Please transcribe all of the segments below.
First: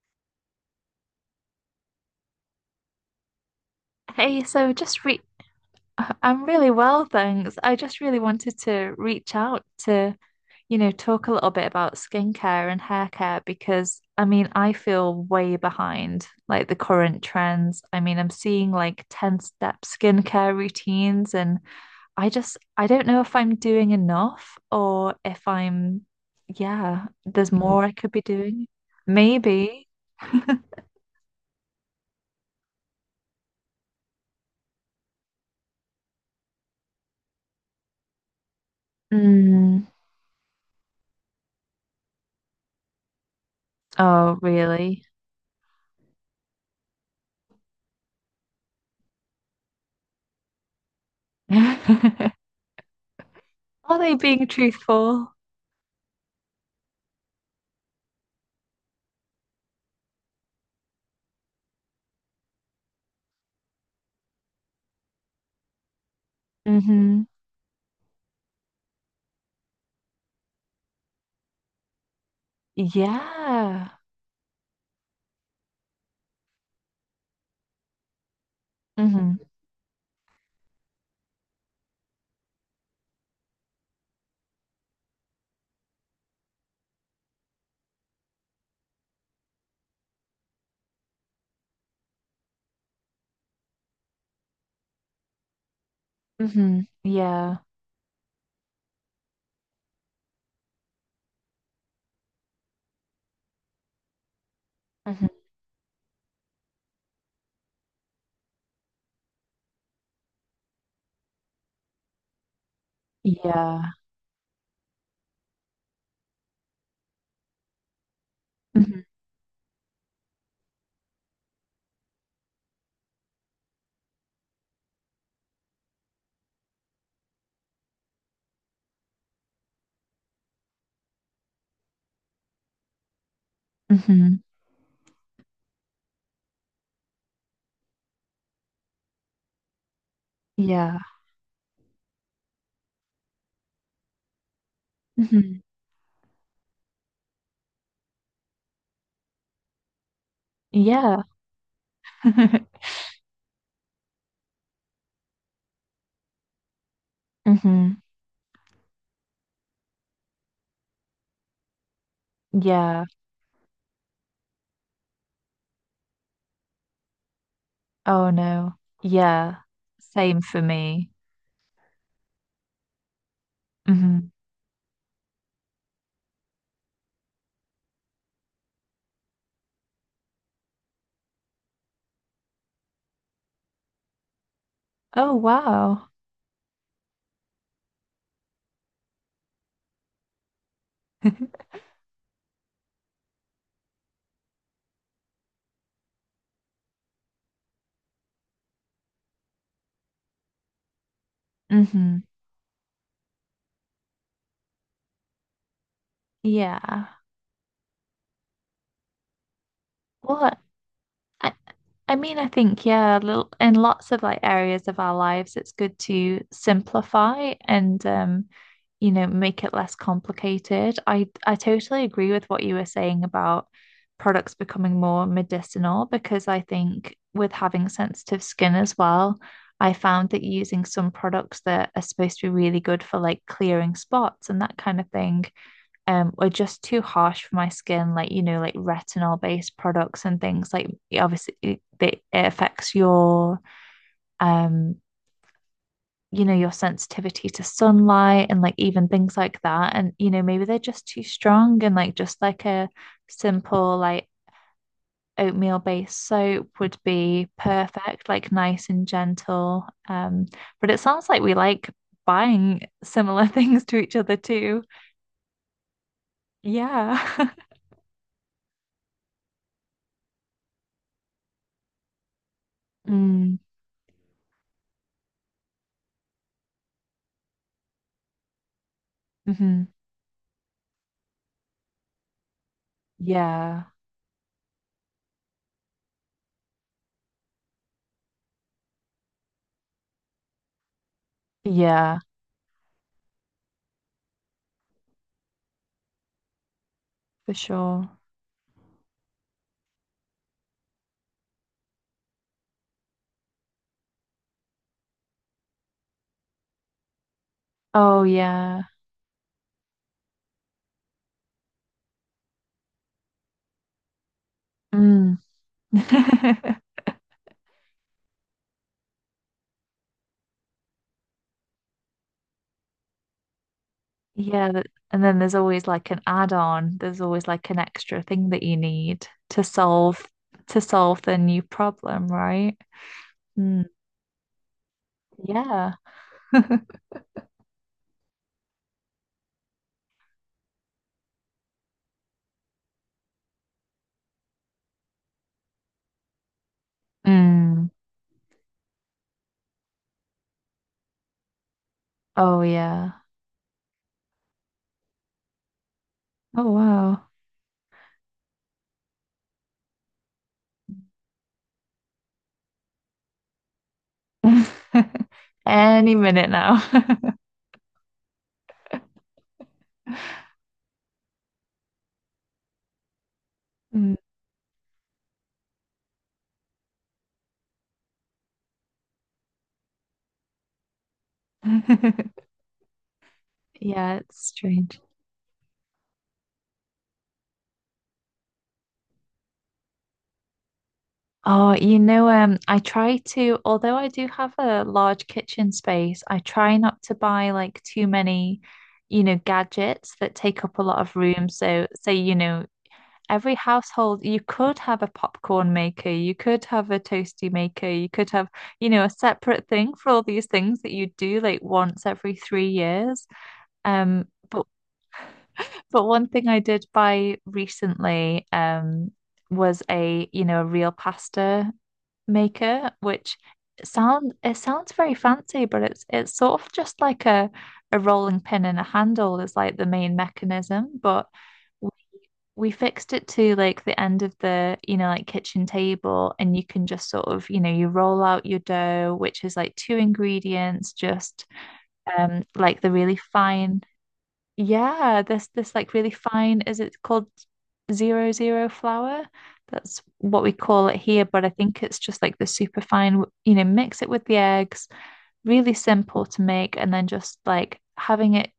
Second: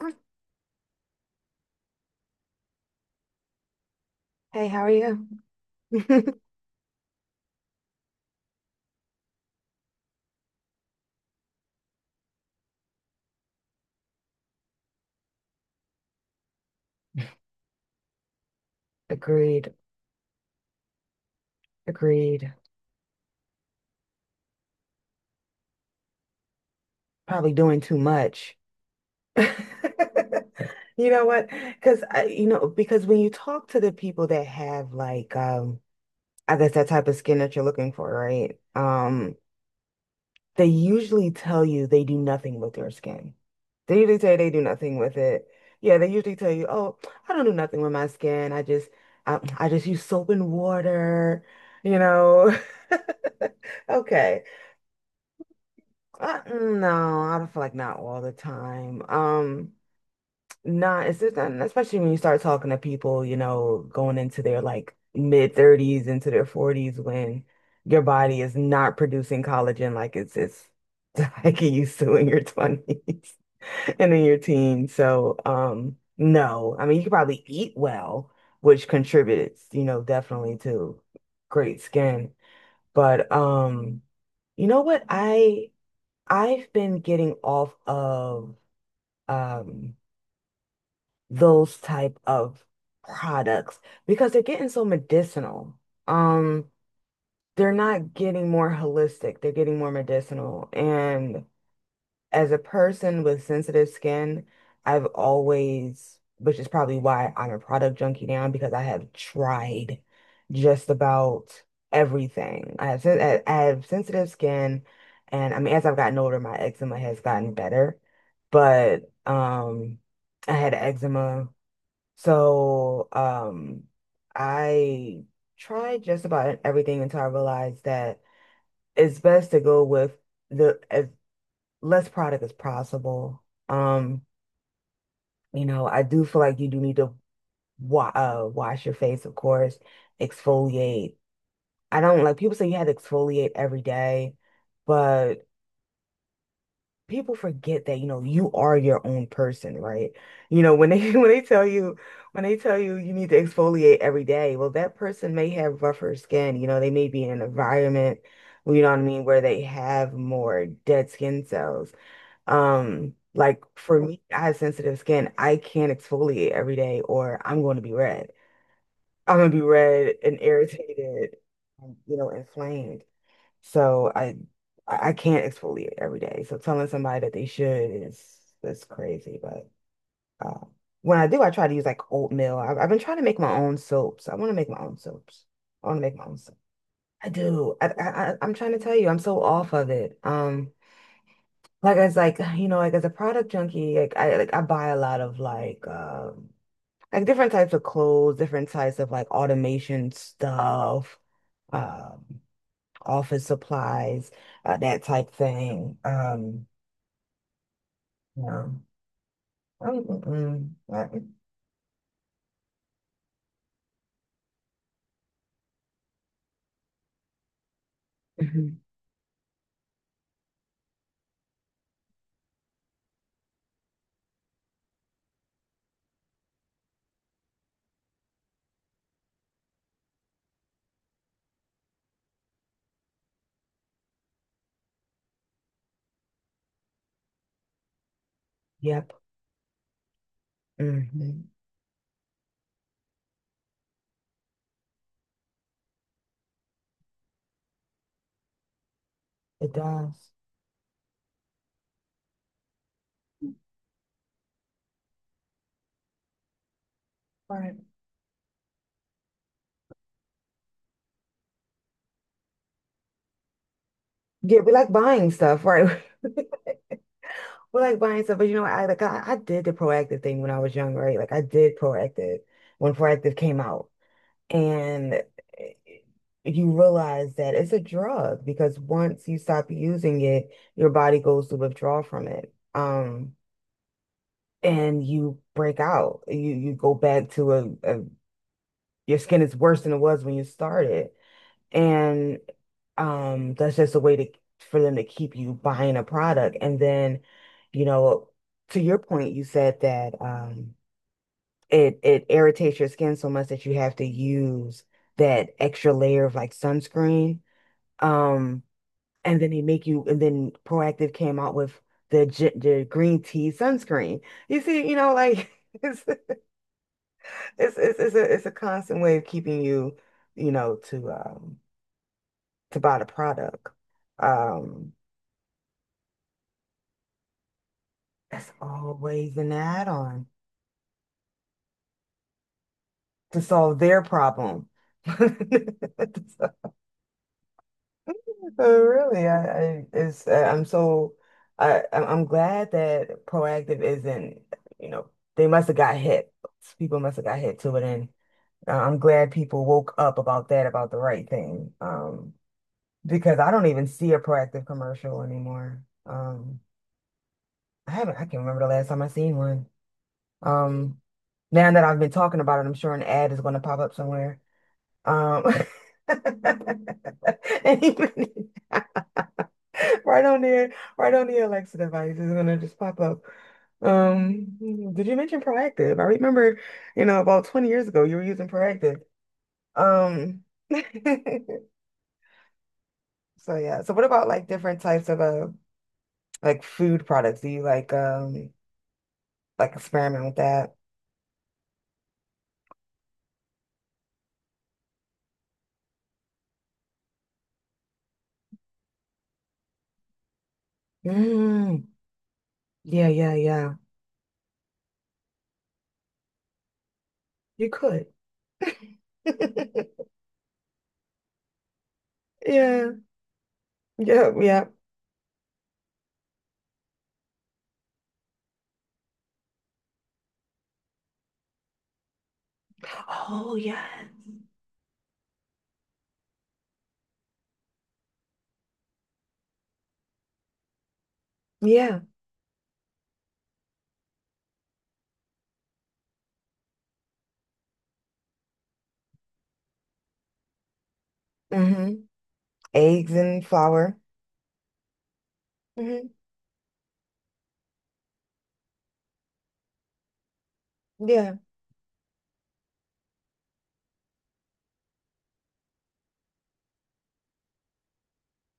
Hey, Hey, so how are just re you? I'm really well, thanks. I just really wanted to reach out to, you know, talk a little bit about skincare and hair care because I mean, I feel way behind like the current trends. I mean, I'm seeing like Agreed. 10-step skincare routines and I Agreed. just I don't know if I'm doing enough or if I'm yeah, Probably there's doing more I too could be much. doing. Maybe. You know what? Because when you talk to the people that have I guess that type of skin that you're looking for, right? Mm. They usually tell you they do nothing with their skin. They usually say Oh, they do nothing really? with it. Yeah, they usually tell you, oh, I don't do nothing with my skin. I just, I just use soap and water, you know. Are they Okay. being truthful? No, I don't feel like not all the time. Not it's just not, especially when you start talking to people, you know, going into their like mid thirties into their forties Mm-hmm. when your body is not producing collagen like it's like it used to in your twenties Yeah. and in your teens. So, no, I mean you could probably eat well, which Mm-hmm. contributes, you know, definitely to great skin. But you know what I. I've been getting off of um those type of products because they're getting so medicinal. Um, Mm-hmm. Yeah. they're not getting more holistic, they're getting more medicinal. And as a person with sensitive skin, I've Mm-hmm. always, which is probably why I'm a product junkie now, because I have tried just about everything. I have, I Yeah. have sensitive skin, and I mean, as I've gotten older, my eczema has gotten better, Mm-hmm. but I had eczema, so I tried just about everything until I realized that it's best to go with the if less product as possible. Um, Mm-hmm. you know, I do feel like you do need to wa wash your face, of course, Yeah. exfoliate. I don't like people say you had to exfoliate every day, but Mm-hmm. people forget that, you know, you are your own person, right? You know, when they Yeah. when they tell you when they tell you you need to exfoliate every day, well, that person may have rougher skin. You know, they may be in an Mm-hmm. environment, you know what I mean, where they have more dead skin cells. Yeah. Like for me, I have sensitive skin. I can't exfoliate every day or I'm going to be red. Oh no. I'm going to Yeah. be red and Same for me. irritated, and, you know, inflamed. So Mm-hmm. I I can't exfoliate every day. So telling somebody that they should is that's crazy. But uh, when I do, I try to use like oatmeal. I've been trying to make my own soaps. I want to make my own Oh soaps. I want to wow. make my own soap. I do. I m trying to tell you, I'm so off of it. Like you know, like as a product junkie, I buy a lot of like different types of clothes, different types of like automation stuff, Mm-hmm. um, office supplies, that type thing. Yeah. You know. Um, mm, What? mm, I mean, I think, yeah, little, in lots of like areas of our lives, it's good to simplify and mhm. you know, make it less complicated. I totally agree with what you were saying about products becoming more medicinal because I think with having sensitive skin as well, I found that using some products that are supposed to be really good for like clearing spots and that kind of thing were just too harsh for my skin, like, you know, like Yep. retinol based products and things like hmm obviously it affects your um you know, your sensitivity to sunlight and like even things like It that. And does. you know, maybe they're just too strong and like just like a simple like oatmeal based soap would be Right. perfect, like nice and gentle. But it sounds like we like buying similar things to each other Yeah, we too, like buying stuff, right? yeah. We like buying stuff, but you know, I did the proactive thing when I was young, right? Like I did proactive when proactive mm, came out. And eh, you realize that it's a drug because once you stop mhm. using it, your body goes to withdraw from it. Yeah. And you break out. You go back to a your skin is worse than it was when you started. Yeah, And that's just a way to for them to keep you buying a product. And then, for you sure. know, to your point, you said that it irritates your skin so much that you have to use that extra layer of like sunscreen. Oh Um, yeah. and then they make you, and then Proactive came out with the green tea sunscreen. You see, you know, Mm. like it's a constant way of keeping you, you know, to buy the product. Yeah, that, Um, and then there's always like an add-on. There's always like an extra thing that's that you need always an add-on to solve the new problem, right? to solve Mm. their problem. Yeah. So oh, really? I it's I'm so I I'm glad that proactive isn't, you know, they must have got hit. People must have got hit to it, Mm. and I'm glad people woke up about that, about the right thing. Oh yeah. Because I don't even see a proactive commercial anymore. Oh I haven't. I can't remember the last time I seen one. Um, Now that I've been talking about it, I'm sure an ad is going to pop up somewhere. wow. Um, Any minute now. and even- Right on there, right on the Alexa device is gonna just pop up. Mm. Um, did you mention proactive? I remember, you know, about 20 years ago you were using proactive. Um, so yeah. So what Yeah, about it's like different strange. types of like food products? Do you like experiment with that? Oh, I try to, although I do have a large kitchen space, I try not to buy like too many, you know, gadgets that take up a lot of room. Mm, So, say, you know, yeah, yeah, every yeah. household, you could have a popcorn maker, you could have a toasty You maker, you could. could have, you know, a separate thing for all these things that you do like once every three Yeah, years. Um, yeah, yeah. but but one thing I did buy recently, was a, you know, a real pasta maker, which Oh yeah. sound it sounds very fancy, but it's sort of just like a rolling pin and a handle is like the main mechanism, but w- Yeah. we fixed it to like the end of the, you know, like kitchen table, and you can just sort of, you know, you roll out your dough, which is like two ingredients, just Mm-hmm. Like the Eggs really and fine flour. yeah, this like really Mm-hmm. fine, is it called zero zero flour? That's what we call it here, Yeah. but I think it's just like the super fine, you know, mix it with the eggs, really simple to make, and then just like having it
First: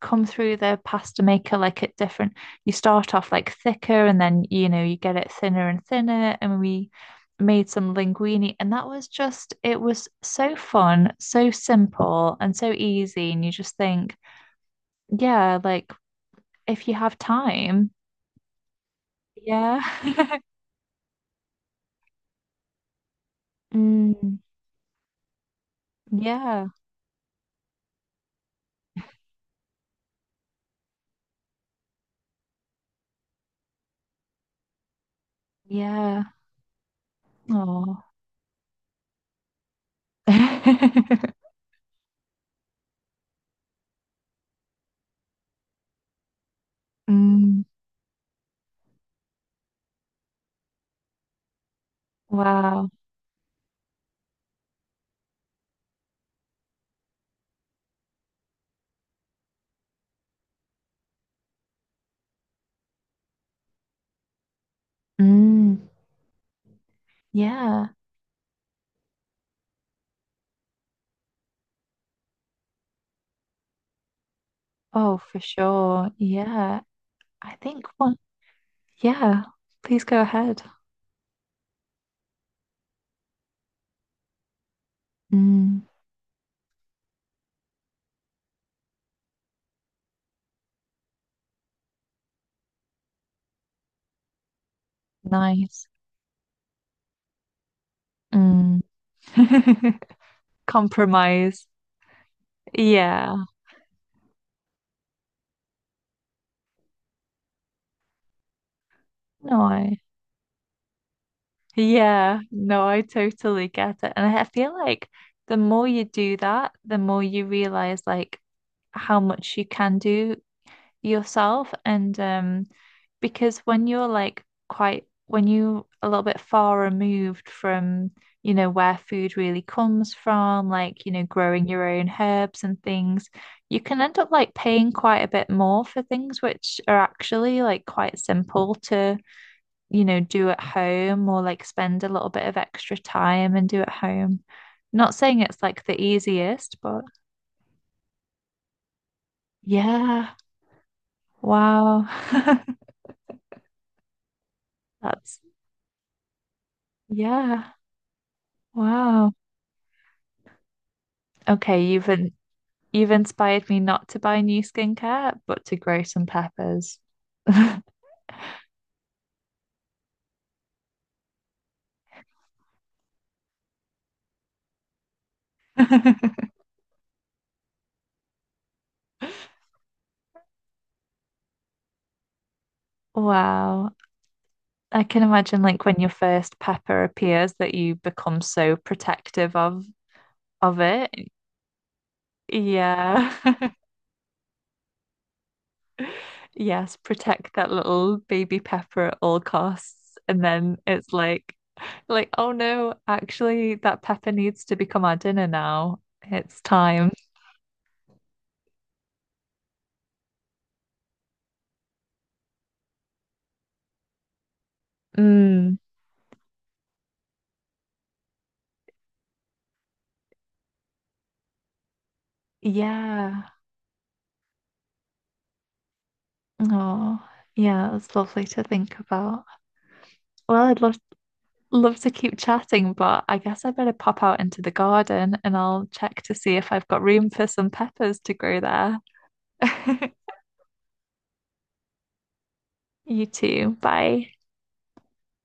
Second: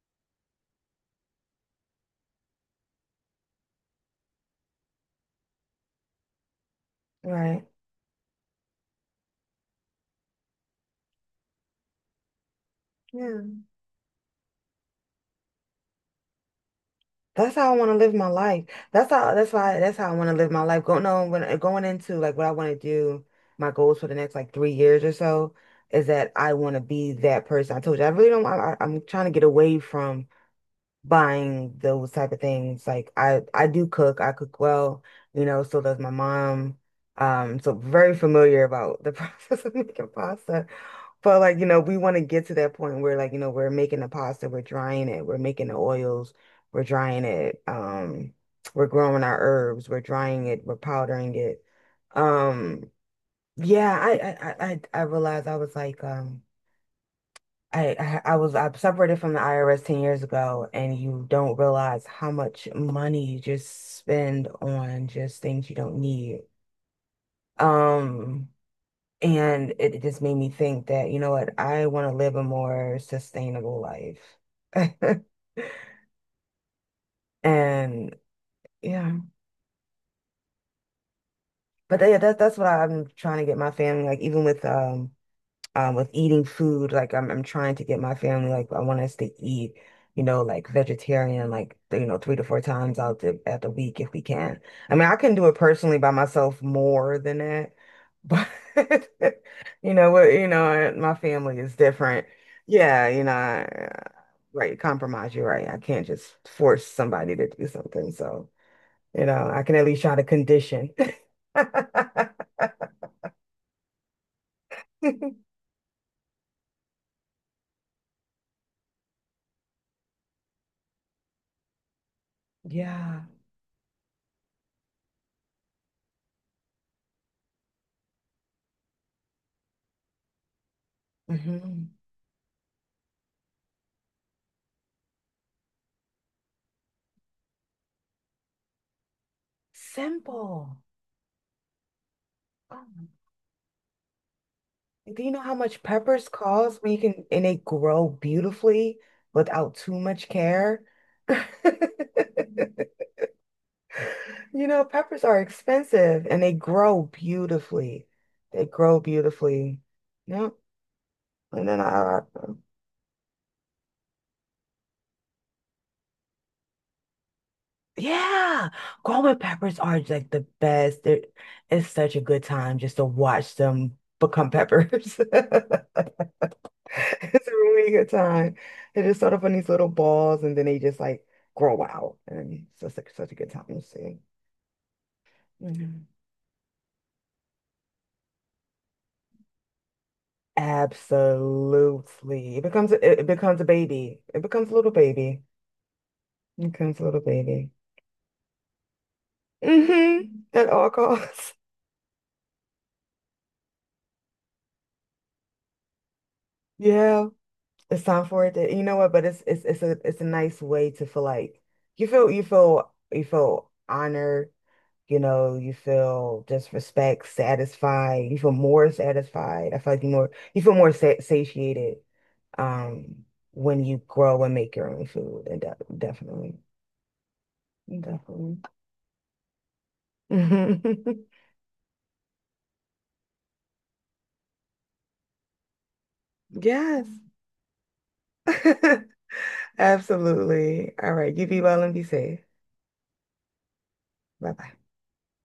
come through the pasta maker like at different, you start off like thicker and then, you know, you get it thinner and thinner, and we Right. made some linguine, and that was just, it was so fun, so simple and so easy, and you Yeah. just think, yeah, like if you have That's how I want time. to live my life. That's how Yeah. that's how I want to live my life. Going no. when Going into like what I want to do, my goals for the next Mm, like 3 years or so is that I yeah. want to be that person. I told you I really don't. I'm trying to get away from buying those type of things. Like I do cook. I cook well, you know, so does my Yeah. mom. So Oh. very familiar about the process of making pasta. But like, you know, we want to get to that point where like, you know, we're making the pasta, we're drying it, we're making the oils, we're drying it, Mm, we're growing our herbs, we're drying it, we're powdering it. wow. Um, yeah, I I realized I was like, I I was I separated from the IRS 10 years ago, and you don't realize how much money you just spend on just things you Mm, don't need. yeah. Um, and it just made me think that, you know what, I want to live a more sustainable life. Oh, for sure. Yeah. I think And one. yeah, Yeah. Please go ahead. but yeah, that's what I'm trying to get my family like even Mm, with eating food. Like I'm trying to get my family like I want us to eat, you know, like vegetarian, like you know, three to four times out the at the week if we can. I mean, I can do it nice. personally by myself more than that, but Mm. you know what, you know, my family Compromise. is different. Yeah, you know, Yeah. Right, compromise, you're right. I can't just force somebody to do something. So, you know, I can at No. least try to condition. Yeah, no, I totally get it. And I feel like the more you do that, the more you realize like how much you can do yourself. And Yeah. because when you're like quite, when you a little bit far removed from, you know, where food really comes from, like, you know, growing your hmm own herbs and things, you can end up like paying quite a bit more for things which are actually like quite simple, you know, do at Simple. home or like spend a little bit of Do extra time and do at home. Not you know saying how it's much like the peppers cost easiest, when you but can and they grow beautifully without too much yeah, care? wow. You know, peppers are That's expensive and they grow yeah, beautifully. They grow wow. beautifully. Yep. And then Okay, I, you've inspired me not to buy new skincare, but to grow some peppers. yeah, growing peppers are like the best. They're, it's such a good time just to watch them become peppers. It's a really good time. They just sort off on these little balls and then they just like grow out. And it's just like, such a good time to Wow. see. I can imagine like when Mhm. your first pepper appears that you become so protective of it. Absolutely. It it Yeah. becomes a baby. It becomes a little baby. It Yes, becomes a little protect baby. that little baby pepper at all costs. Mm-hmm. And At then all it's costs. Like, oh no, actually, that pepper needs to become our dinner now. It's time. Yeah. It's time for it to, you know what, but it's a nice way to feel like you feel honored. You know, you Mm, feel just respect, satisfied. You feel more satisfied. I feel like you more you feel more sa satiated um yeah. when you grow and make your own food, and de definitely, Oh, yeah, it's lovely definitely. to think about. Well, I'd love love to keep chatting, but I guess I better pop out into the garden and I'll check to see if I've got Yes, room for some peppers to grow there. absolutely. All right, you be well and be safe. You too. Bye. Bye bye.